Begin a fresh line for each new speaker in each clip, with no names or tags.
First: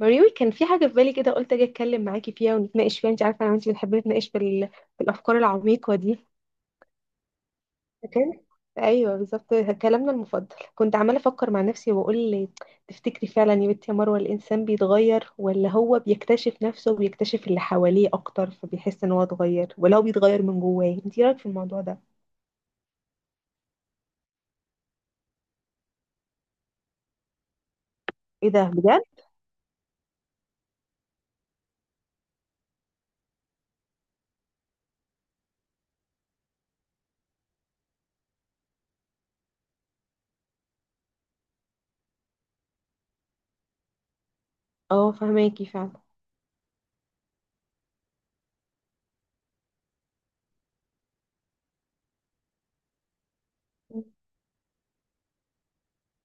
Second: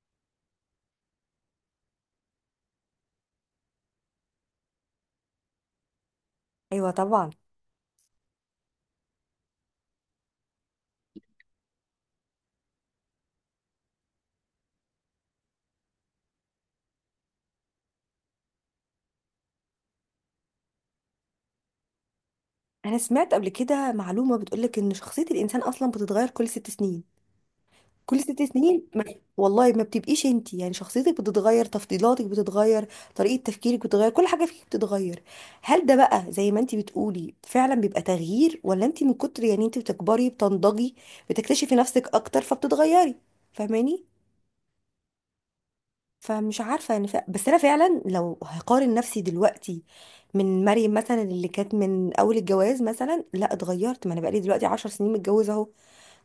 مريوي، كان في حاجة في بالي كده قلت أجي أتكلم معاكي فيها ونتناقش فيها. أنت عارفة أنا وأنت بنحب نتناقش في في الأفكار العميقة دي.
ايوه، طبعا.
فكان أيوه بالظبط، كلامنا المفضل. كنت عمالة أفكر مع نفسي وأقول: تفتكري فعلا يا بنتي يا مروة، الإنسان بيتغير ولا هو بيكتشف نفسه وبيكتشف اللي حواليه أكتر فبيحس إن هو اتغير، ولا هو بيتغير من جواه؟ أنت إيه رأيك في الموضوع ده؟
انا سمعت قبل كده معلومه بتقولك ان شخصيه الانسان اصلا بتتغير كل ست سنين. كل ست
إيه ده
سنين
بجد؟
ما والله ما بتبقيش انت، يعني شخصيتك بتتغير، تفضيلاتك بتتغير، طريقه تفكيرك بتتغير، كل حاجه فيك بتتغير. هل ده بقى زي ما انت بتقولي فعلا بيبقى تغيير، ولا انت من كتر يعني انت بتكبري بتنضجي بتكتشفي نفسك اكتر فبتتغيري؟ فاهماني؟
أه، فهماكي فعلا.
فمش عارفة يعني بس أنا فعلا لو هقارن نفسي دلوقتي من مريم مثلا، اللي كانت من أول الجواز مثلا، لا اتغيرت، ما أنا بقالي دلوقتي عشر سنين متجوزة أهو،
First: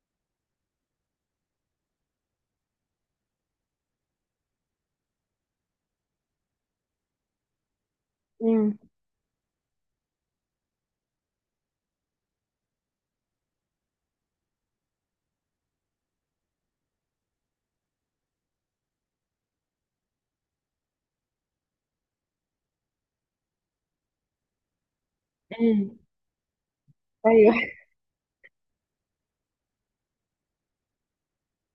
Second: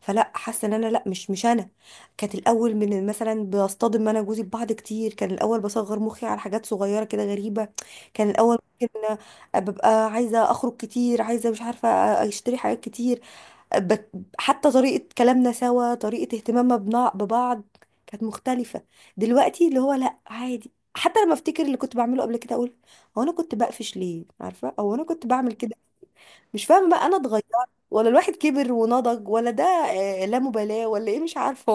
فلا حاسة إن أنا، لا، مش أنا كانت الأول. من مثلا بصطدم أنا وجوزي ببعض كتير، كان الأول بصغر مخي على حاجات صغيرة كده غريبة. كان الأول
أمم.
ممكن ببقى عايزة أخرج كتير، عايزة مش عارفة أشتري حاجات كتير. بت- حتى طريقة كلامنا سوا، طريقة اهتمامنا ببعض كانت مختلفة. دلوقتي اللي هو لا، عادي، حتى لما افتكر اللي كنت بعمله قبل كده اقول هو انا كنت بقفش ليه؟ عارفة؟ او انا كنت بعمل كده؟
أمم.
مش فاهمة بقى، انا اتغيرت
أيوه.
ولا الواحد كبر ونضج، ولا ده لا مبالاة ولا ايه؟ مش عارفة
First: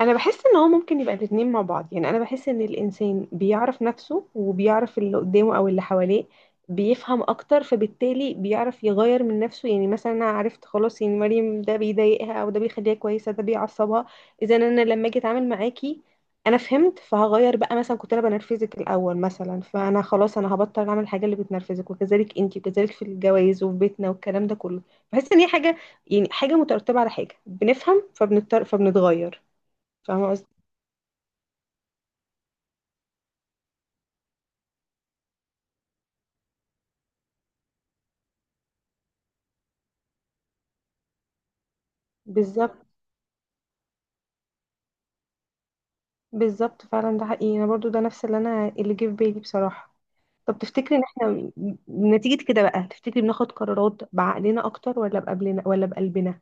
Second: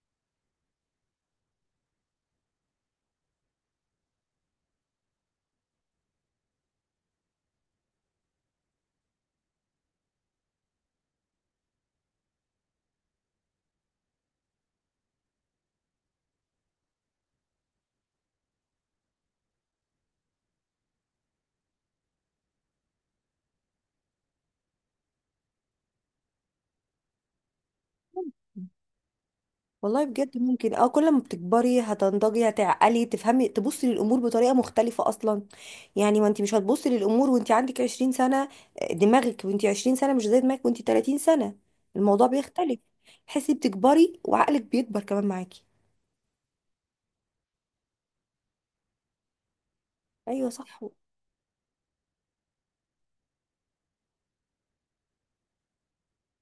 انا بحس ان هو ممكن يبقى الاتنين مع بعض، يعني انا بحس ان الانسان بيعرف نفسه وبيعرف اللي قدامه او اللي حواليه، بيفهم اكتر فبالتالي بيعرف يغير من نفسه. يعني مثلا انا عرفت خلاص، يعني مريم ده بيضايقها او ده بيخليها كويسه ده بيعصبها. اذا انا لما اجي اتعامل معاكي انا فهمت فهغير بقى، مثلا كنت انا بنرفزك الاول مثلا فانا خلاص انا هبطل اعمل الحاجه اللي بتنرفزك، وكذلك انتي وكذلك في الجواز وفي بيتنا والكلام ده كله. بحس ان هي حاجه، يعني حاجه مترتبه على حاجه، بنفهم
والله.
فبنضطر فبنتغير.
والله
فاهمة
بجد
قصدي؟
ممكن، اه، كل ما بتكبري هتنضجي هتعقلي تفهمي تبصي للامور بطريقه مختلفه اصلا. يعني ما انت مش هتبصي للامور وانت عندك 20 سنه. دماغك وانت 20 سنه مش زي دماغك وانت 30 سنه، الموضوع بيختلف.
بالظبط.
تحسي بتكبري وعقلك بيكبر كمان معاكي.
بالظبط فعلا، ده حقيقي، انا برضو ده نفس اللي انا اللي جه في بالي بصراحة.
ايوه
طب
صح.
تفتكري ان احنا نتيجة كده بقى، تفتكري بناخد قرارات بعقلنا اكتر ولا بقبلنا ولا بقلبنا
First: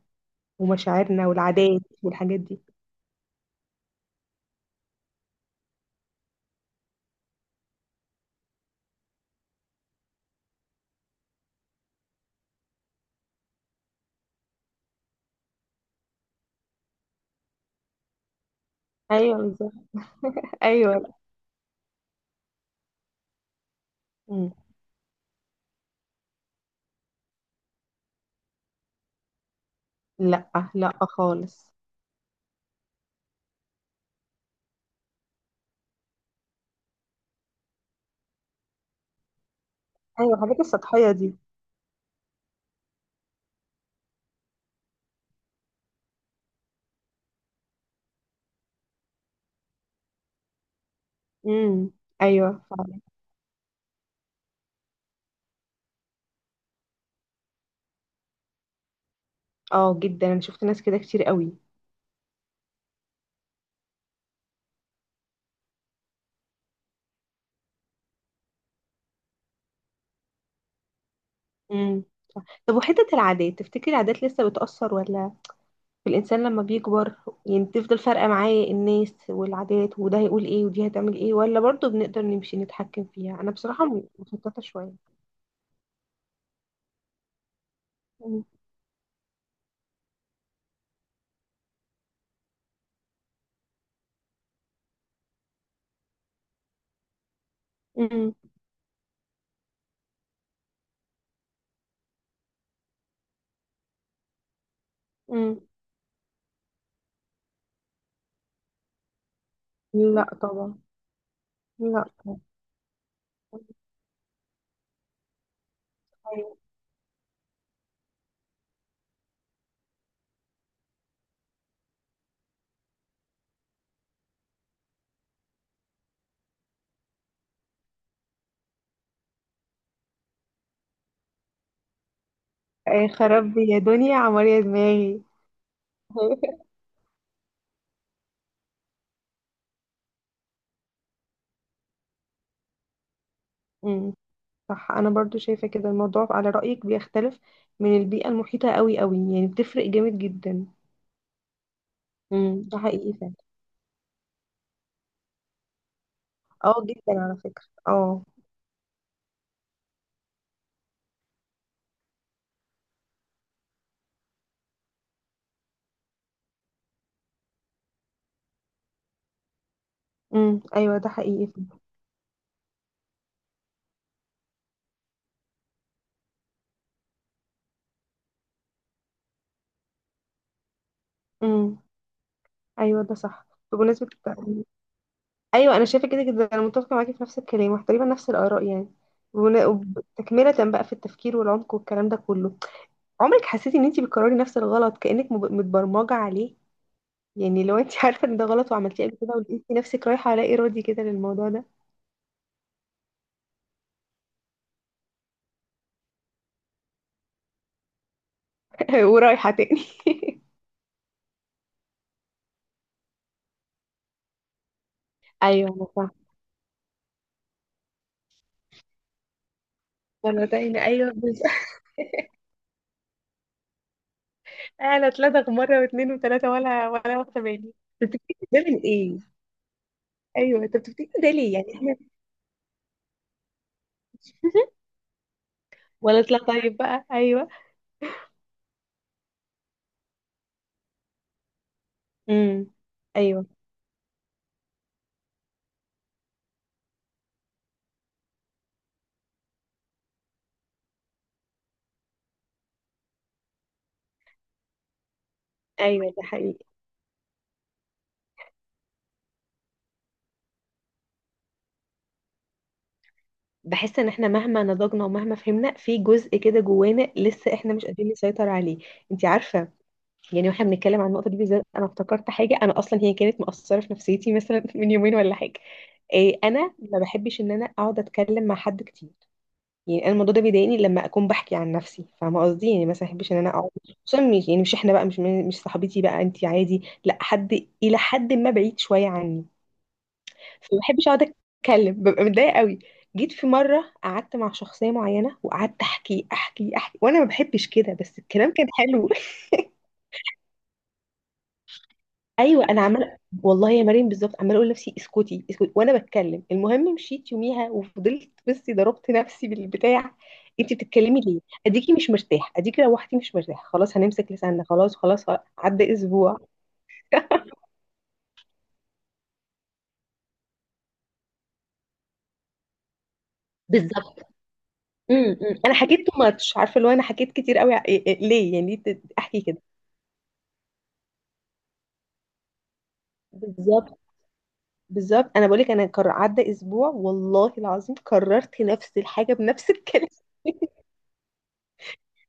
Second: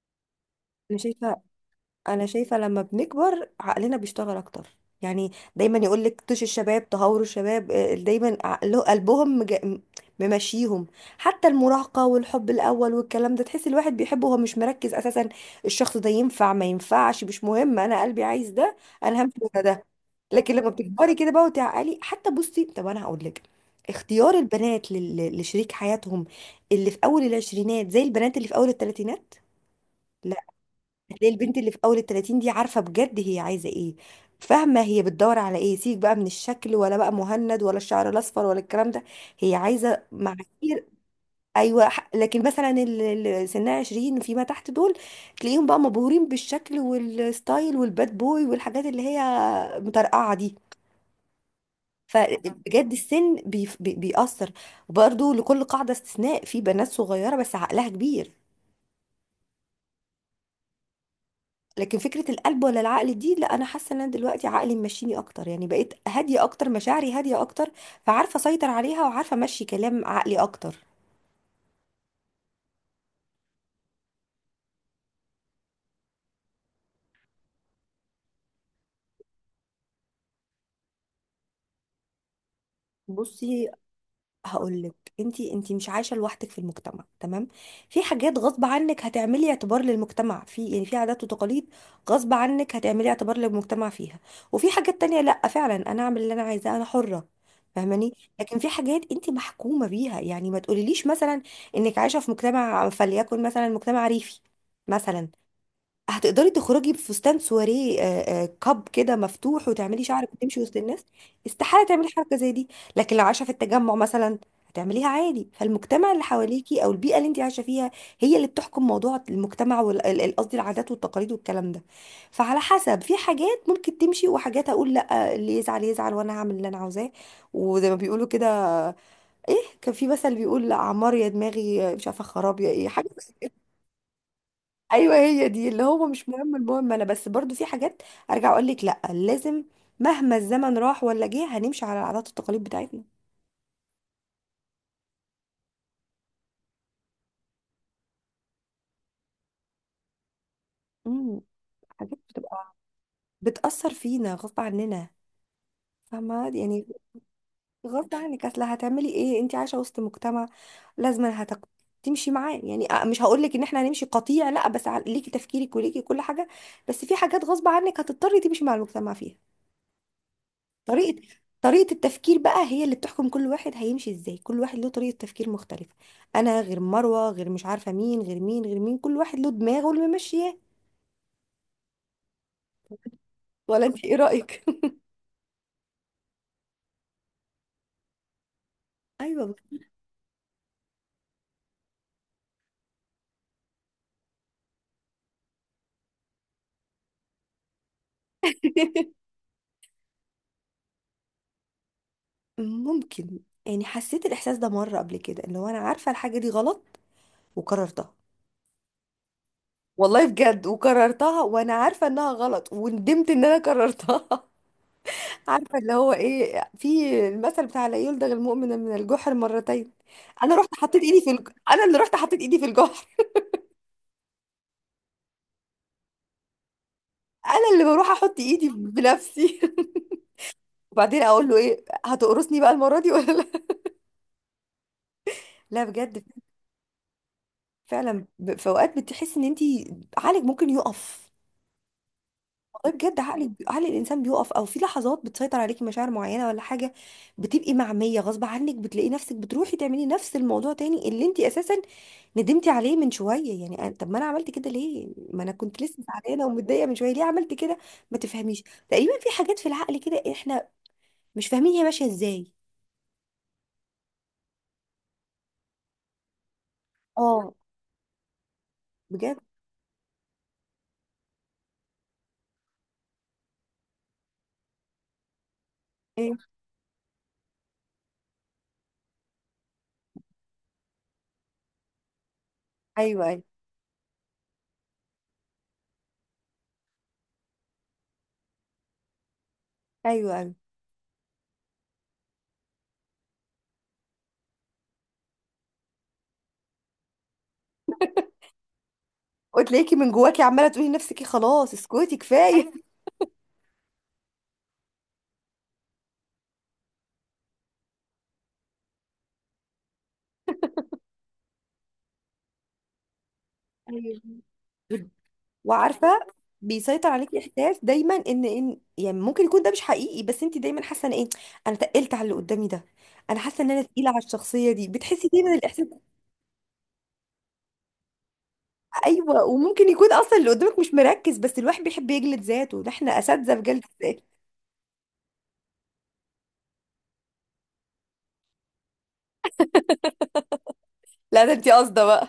انا
ومشاعرنا
شايفه
والعادات
انا
والحاجات
شايفه
دي؟
لما بنكبر عقلنا بيشتغل اكتر، يعني دايما يقول لك طش الشباب، تهور الشباب. دايما عقله قلبهم ممشيهم. حتى المراهقه والحب الاول والكلام ده، تحس الواحد بيحبه وهو مش مركز اساسا الشخص ده ينفع ما ينفعش، مش مهم، انا قلبي عايز ده، انا
ايوه
همشي ورا
بالظبط.
ده. لكن لما
ايوه.
بتكبري كده بقى وتعقلي، حتى بصي طب انا هقول لك، اختيار
مم.
البنات لشريك حياتهم، اللي في اول العشرينات زي البنات اللي في اول الثلاثينات.
لا. لا
هتلاقي البنت اللي
خالص.
في اول التلاتين دي عارفه بجد هي عايزه ايه، فاهمه هي بتدور على ايه، سيبك بقى من الشكل ولا بقى مهند ولا الشعر الاصفر ولا الكلام ده، هي عايزه
ايوه، الحاجات
معايير.
السطحية دي.
ايوه لكن مثلا اللي سنها 20 فيما تحت دول، تلاقيهم بقى مبهورين بالشكل والستايل والباد بوي والحاجات اللي هي مطرقعه دي.
امم. ايوه
فبجد
فعلا.
السن بيأثر. وبرده لكل قاعده استثناء، في بنات صغيره بس عقلها كبير.
اه جدا، انا شفت ناس كده كتير قوي.
لكن فكرة القلب ولا العقل دي، لا، انا حاسة ان انا دلوقتي عقلي ماشيني اكتر، يعني بقيت هادية اكتر، مشاعري هادية اكتر، فعارفة اسيطر عليها وعارفة امشي كلام عقلي اكتر.
امم. طب وحتة العادات، تفتكري العادات لسه بتأثر ولا الإنسان لما بيكبر يعني بتفضل فارقة معاه الناس والعادات وده هيقول ايه ودي هتعمل ايه، ولا برضه بنقدر نمشي نتحكم فيها؟ أنا
بصي
بصراحة مشتتة شوية.
هقولك، انتي مش عايشه لوحدك في المجتمع، تمام؟ في حاجات
م-
غصب عنك هتعملي اعتبار للمجتمع في، يعني في عادات وتقاليد غصب عنك هتعملي اعتبار للمجتمع فيها. وفي حاجات تانية لا، فعلا انا اعمل اللي انا عايزاه، انا حره. فاهماني؟
م-
لكن في حاجات انتي محكومه بيها، يعني ما تقوليليش مثلا انك عايشه في مجتمع فليكن مثلا مجتمع ريفي مثلا،
م.
هتقدري تخرجي بفستان سواريه كاب كده مفتوح وتعملي
لا
شعرك وتمشي
طبعا.
وسط الناس؟ استحاله تعملي
لا
حركه
طبعا.
زي دي. لكن لو عايشه في التجمع مثلا، هتعمليها عادي. فالمجتمع اللي حواليكي او البيئه اللي انت عايشه فيها هي اللي بتحكم موضوع المجتمع، وقصدي العادات والتقاليد والكلام ده. فعلى حسب، في حاجات ممكن تمشي، وحاجات اقول لا، اللي يزعل يزعل وانا هعمل اللي انا عاوزاه. وزي ما بيقولوا كده، ايه؟ كان في مثل بيقول لا عمار يا دماغي، مش عارفه خراب يا ايه
إيه،
حاجه.
خراب بي يا دنيا، عمر يا
ايوه،
دماغي.
هي دي، اللي هو مش مهم، المهم انا. بس برضو في حاجات ارجع اقول لك لا لازم، مهما الزمن راح ولا جه هنمشي على العادات والتقاليد بتاعتنا.
امم. صح، انا برضو شايفه كده، الموضوع على رايك بيختلف من البيئه المحيطه قوي قوي، يعني بتفرق جامد جدا.
امم حاجات
امم.
بتبقى
ده حقيقي فعلا.
بتأثر فينا غصب عننا، فاهمة
اه
يعني؟
جدا، على فكره
غصب
اه.
عنك، اصل هتعملي ايه، انت عايشة وسط مجتمع لازم تمشي معاه، يعني مش هقول لك ان احنا هنمشي قطيع، لا، بس ليكي تفكيرك وليكي كل حاجة، بس في حاجات غصب عنك هتضطري تمشي مع المجتمع فيها.
ايوه، ده
طريقة
حقيقي
طريقة التفكير بقى هي اللي بتحكم، كل واحد هيمشي ازاي، كل واحد له طريقة تفكير مختلفة. انا غير مروة غير مش عارفة مين غير مين غير مين، كل واحد له دماغه اللي ممشياه.
فعلا. ايوه ده صح.
ولا انت
بمناسبه
ايه رأيك؟
ايوه، انا شايفه كده جدا، انا متفقه معاكي في نفس الكلام وتقريبا نفس الاراء يعني.
ايوه.
تكمله بقى في التفكير والعمق والكلام ده كله. عمرك حسيتي ان انت بتكرري نفس الغلط كانك متبرمجه عليه؟ يعني لو انت عارفه ان ده غلط وعملتيه قبل كده ولقيتي نفسك رايحه لا ارادي كده للموضوع ده.
ممكن. يعني حسيت الاحساس ده مرة قبل كده، اللي هو انا عارفة الحاجة دي غلط وكررتها.
ورايحه تاني.
والله بجد وكررتها وانا عارفة انها غلط وندمت ان انا كررتها.
ايوه
عارفه
انا
اللي هو
فاهمه.
ايه؟ في المثل بتاع لا يلدغ المؤمن من الجحر مرتين.
انا
انا رحت
تاني
حطيت
ايوه
ايدي في
بس.
انا اللي رحت حطيت ايدي في الجحر،
انا اتلدغ مره واثنين وثلاثه ولا واخده
انا
بالي.
اللي بروح
بتفتكري
احط
ده
ايدي
من ايه؟
بنفسي.
ايوه، انت بتفتكري
وبعدين
ده
اقول
ليه؟
له
يعني
ايه،
احنا.
هتقرصني بقى المره دي ولا لا؟ لا
ولا
بجد،
اطلع طيب بقى؟ ايوه.
فعلا في اوقات بتحس ان انت عقلك ممكن يقف.
امم.
والله بجد،
ايوه.
عقل الانسان بيقف، او في لحظات بتسيطر عليكي مشاعر معينه ولا حاجه، بتبقي معميه غصب عنك، بتلاقي نفسك بتروحي تعملي نفس الموضوع تاني اللي انت اساسا ندمتي عليه من شويه، يعني طب ما انا عملت كده ليه؟ ما انا كنت لسه
ايوه ده
زعلانه
حقيقي.
ومتضايقه من شويه، ليه عملت كده؟ ما تفهميش. تقريبا في حاجات في العقل كده احنا مش فاهمين هي ماشيه ازاي.
بحس ان احنا مهما نضجنا ومهما فهمنا، في جزء كده جوانا
اه،
لسه احنا مش قادرين نسيطر عليه. انت
بجد.
عارفه، يعني واحنا بنتكلم عن النقطه دي بالذات انا افتكرت حاجه، انا اصلا هي كانت مأثره في نفسيتي مثلا من يومين ولا حاجه.
ايه.
إيه، انا ما بحبش ان انا اقعد اتكلم مع حد كتير. يعني انا الموضوع ده بيضايقني لما اكون بحكي عن نفسي، فاهمه قصدي؟ يعني مثلا ما
ايوه
بحبش ان
ايوه
انا اقعد، خصوصا يعني مش احنا بقى مش صاحبتي بقى انت، عادي، لا، حد الى حد ما بعيد شويه عني.
ايوه
فما بحبش اقعد اتكلم، ببقى متضايقه قوي. جيت في مره قعدت مع شخصيه معينه وقعدت احكي احكي احكي وانا ما بحبش كده، بس الكلام كان حلو.
وتلاقيكي من جواكي عماله تقولي لنفسك خلاص اسكتي
ايوه
كفايه.
انا عماله. والله يا مريم بالظبط، عماله اقول لنفسي اسكتي اسكتي وانا بتكلم. المهم مشيت يوميها وفضلت بصي، ضربت نفسي بالبتاع: انت بتتكلمي ليه؟ اديكي مش مرتاح، اديكي روحتي مش مرتاح، خلاص
ايوه.
هنمسك لساننا. خلاص خلاص خلاص. عدى
وعارفه
اسبوع.
بيسيطر عليكي احساس دايما ان يعني ممكن يكون ده مش حقيقي، بس انت دايما حاسه ان ايه؟ انا تقلت على اللي قدامي ده، انا حاسه ان انا تقيله على
بالظبط.
الشخصيه دي، بتحسي
امم.
دايما
انا
الاحساس ده.
حكيت تو ماتش، عارفه اللي هو انا حكيت كتير قوي. ليه؟ يعني احكي
ايوه
كده؟
وممكن يكون اصلا اللي قدامك مش مركز، بس الواحد بيحب يجلد ذاته، ده احنا اساتذه في جلد
بالظبط.
الذات.
بالظبط، انا بقولك انا عدى اسبوع والله العظيم كررت نفس الحاجه بنفس الكلام.
لا ده انت قاصده بقى.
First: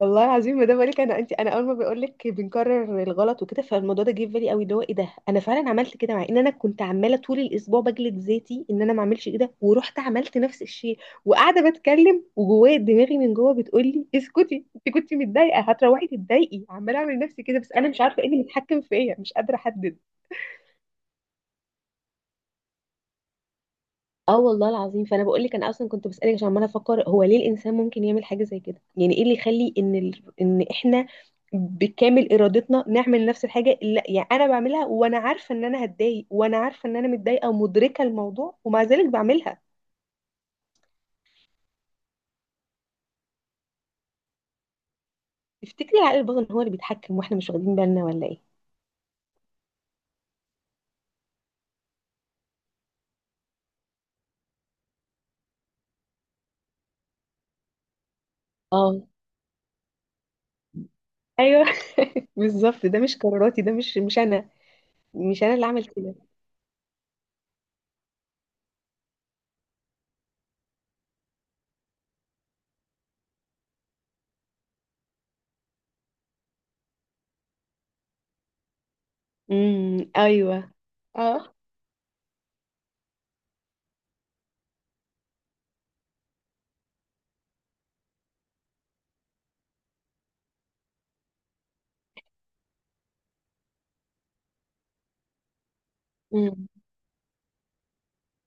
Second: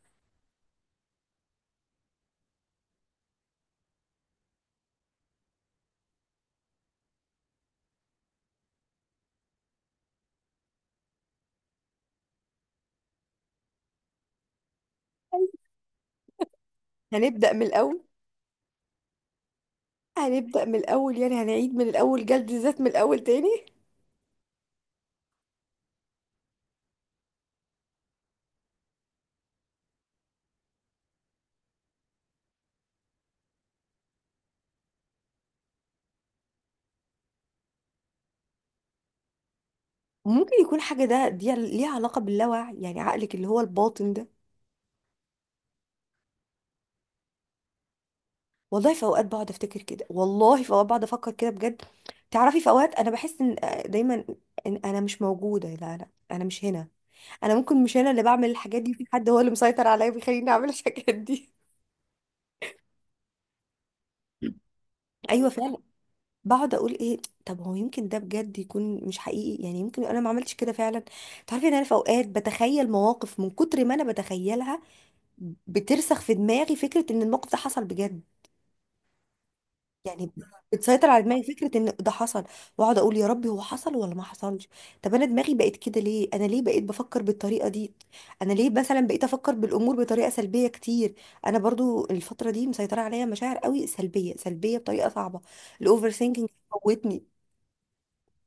والله العظيم، ما ده بقولك انا انت، انا اول ما بقولك بنكرر الغلط وكده، فالموضوع ده جه في بالي قوي، اللي هو ايه ده، انا فعلا عملت كده مع ان انا كنت عماله طول الاسبوع بجلد ذاتي ان انا ما اعملش كده ورحت عملت نفس الشيء. وقاعده بتكلم وجوايا دماغي من جوه بتقول لي اسكتي، انت كنت متضايقه هتروحي تتضايقي، عماله اعمل نفسي
هنبدا
كده.
من
بس انا مش
الاول
عارفه ايه اللي متحكم فيا، مش قادره احدد.
هنبدا من الاول، يعني هنعيد من الاول جلد الذات من الاول تاني.
اه والله العظيم. فانا بقول لك انا اصلا كنت بسالك عشان عماله افكر، هو ليه الانسان ممكن يعمل حاجه زي كده؟ يعني ايه اللي يخلي ان ان احنا بكامل ارادتنا نعمل نفس الحاجه اللي، يعني انا بعملها وانا عارفه ان انا هتضايق، وانا عارفه ان انا متضايقه ومدركه الموضوع ومع ذلك بعملها.
ممكن يكون حاجه ده دي ليها علاقه باللاوعي، يعني عقلك اللي هو الباطن ده.
تفتكري العقل الباطن هو اللي بيتحكم واحنا مش واخدين بالنا، ولا ايه؟
والله في اوقات بقعد افتكر كده، والله في اوقات بقعد افكر كده بجد. تعرفي في اوقات انا بحس ان، دايما ان انا مش موجوده، لا، انا مش هنا، انا ممكن مش انا اللي بعمل الحاجات دي، في
اه.
حد هو اللي مسيطر عليا بيخليني اعمل الحاجات دي.
ايوه. بالظبط، ده مش قراراتي، ده مش انا، مش
ايوه
انا اللي
فعلا.
عمل كده.
بقعد اقول ايه، طب هو يمكن ده بجد يكون مش حقيقي، يعني يمكن انا ما عملتش كده فعلا. تعرفي ان انا في اوقات بتخيل مواقف، من كتر ما انا بتخيلها بترسخ في دماغي فكره ان الموقف ده حصل بجد.
امم.
يعني
ايوه.
بتسيطر على دماغي
اه.
فكرة ان ده حصل، واقعد اقول يا ربي هو حصل ولا ما حصلش. طب انا دماغي بقت كده ليه؟ انا ليه بقيت بفكر بالطريقة دي؟ انا ليه مثلا بقيت افكر بالامور بطريقة سلبية كتير؟ انا برضو الفترة دي مسيطرة عليا مشاعر قوي سلبية، سلبية بطريقة صعبة. الاوفر ثينكينج
امم.
موتني،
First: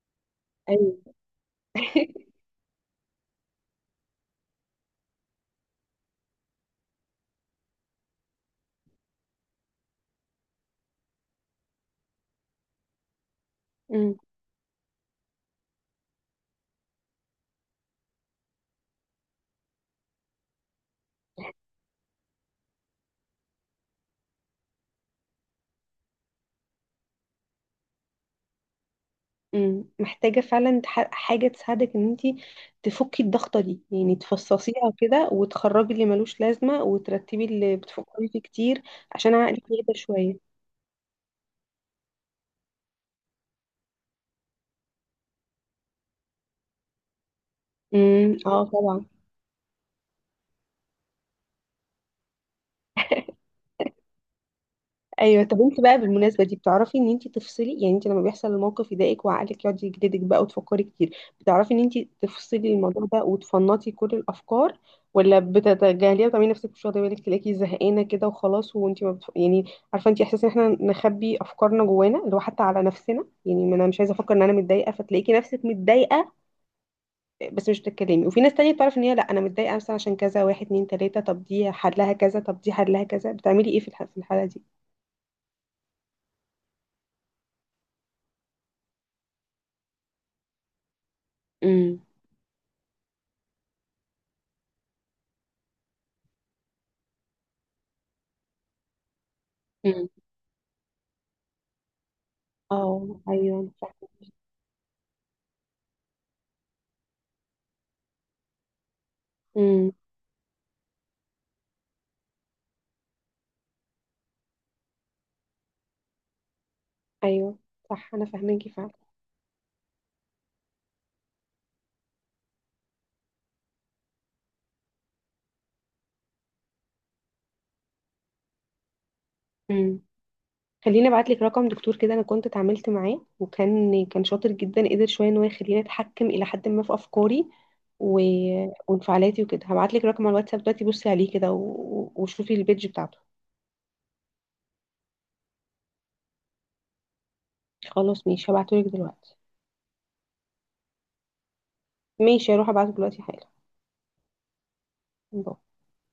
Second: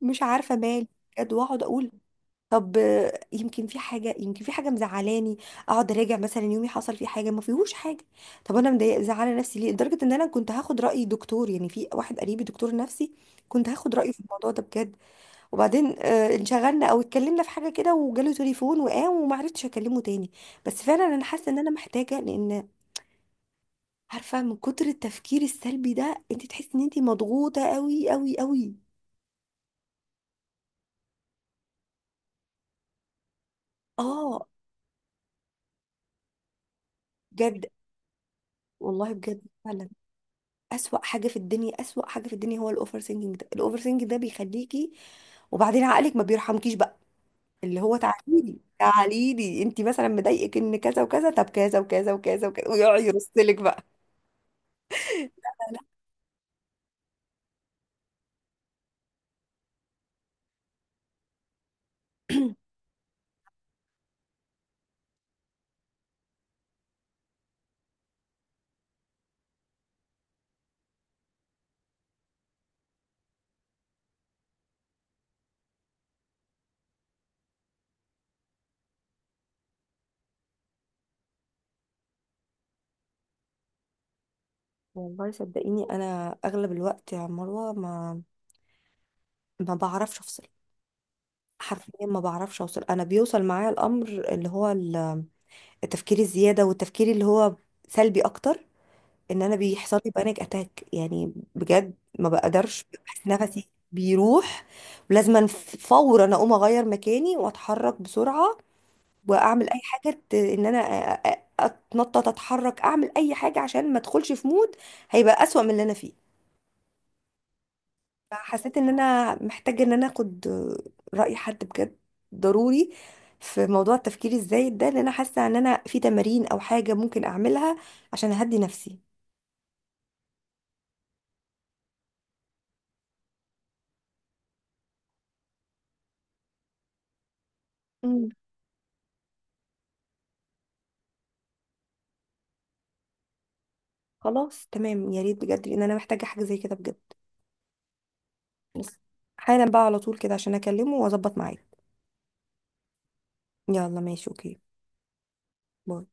مش عارفة مالي
ايوه.
بجد. واقعد اقول طب، يمكن في حاجه، مزعلاني. اقعد اراجع مثلا يومي، حصل فيه حاجه، ما فيهوش حاجه. طب انا مضايقه زعلانه نفسي ليه؟ لدرجه ان انا كنت هاخد راي دكتور، يعني في واحد قريبي دكتور نفسي، كنت هاخد رايه
امم.
في الموضوع ده بجد. وبعدين انشغلنا او اتكلمنا في حاجه كده وجاله تليفون وقام وما عرفتش اكلمه تاني. بس فعلا انا حاسه ان انا محتاجه، لان عارفه من كتر التفكير السلبي ده انت تحسي ان انت مضغوطه قوي قوي قوي.
مم. محتاجة فعلا حاجة تساعدك ان انتي تفكي الضغطة دي، يعني
اه
تفصصيها كده وتخرجي اللي ملوش لازمة وترتبي
بجد،
اللي بتفكري فيه كتير،
والله
عشان
بجد
عقلك
فعلا.
يهدى شوية.
أسوأ حاجة في الدنيا، أسوأ حاجة في الدنيا هو الأوفر ثينكينج ده. الأوفر ثينكينج ده بيخليكي، وبعدين عقلك ما بيرحمكيش بقى، اللي هو
امم.
تعاليلي
اه طبعا.
تعاليلي، انت مثلا مضايقك ان كذا وكذا، طب كذا وكذا وكذا وكذا، ويقعد يرسلك بقى.
ايوه، طب
لا
انت بقى بالمناسبه دي بتعرفي ان انت تفصلي؟ يعني انت لما بيحصل الموقف يضايقك وعقلك يقعد يجلدك بقى وتفكري كتير، بتعرفي ان انت تفصلي الموضوع ده وتفنطي كل الافكار، ولا بتتجاهليها وتعملي نفسك مش واخده بالك تلاقيكي زهقانه كده وخلاص، وانت ما بتف... يعني، عارفه انت احساس ان احنا نخبي افكارنا جوانا اللي هو حتى على نفسنا، يعني ما انا مش عايزه افكر ان انا متضايقه فتلاقيكي نفسك متضايقه بس مش بتتكلمي. وفي ناس تانية بتعرف ان هي لا، انا متضايقه مثلا عشان كذا، واحد اتنين تلاته، طب دي حلها كذا طب دي حلها كذا. بتعملي ايه في الحاله دي؟
والله صدقيني، انا اغلب الوقت يا مروه ما بعرفش افصل، حرفيا ما بعرفش اوصل. انا بيوصل معايا الامر، اللي هو التفكير الزياده، والتفكير اللي هو سلبي اكتر، ان انا بيحصل
امم.
لي بانيك اتاك. يعني بجد ما بقدرش،
اه
بحس
ايوه،
نفسي
أنا فاهمة.
بيروح، ولازم فورا اقوم اغير مكاني واتحرك بسرعه واعمل اي
امم.
حاجه، ان انا اتنطط، اتحرك، اعمل اي حاجه عشان ما ادخلش في مود هيبقى اسوأ من اللي انا فيه.
ايوه صح، انا فاهماكي
فحسيت ان
فعلا.
انا محتاجه ان انا اخد راي حد بجد، ضروري، في موضوع التفكير الزايد ده، لان انا حاسه ان انا في تمارين او حاجه ممكن اعملها عشان اهدي نفسي.
امم. خليني ابعت لك رقم دكتور كده، انا كنت اتعاملت معاه وكان كان شاطر جدا، قدر شويه ان هو يخليني اتحكم الى حد ما في افكاري و... وانفعالاتي وكده. هبعت لك رقم على الواتساب دلوقتي، بصي عليه كده وشوفي البيج بتاعته.
خلاص تمام، يا ريت بجد لان انا محتاجه حاجه زي كده بجد.
خلاص ماشي، هبعته لك
بس
دلوقتي.
حالا بقى، على طول كده، عشان اكلمه واظبط معاك.
ماشي هروح ابعته دلوقتي حالا.
يلا ماشي، اوكي،
باي.
باي.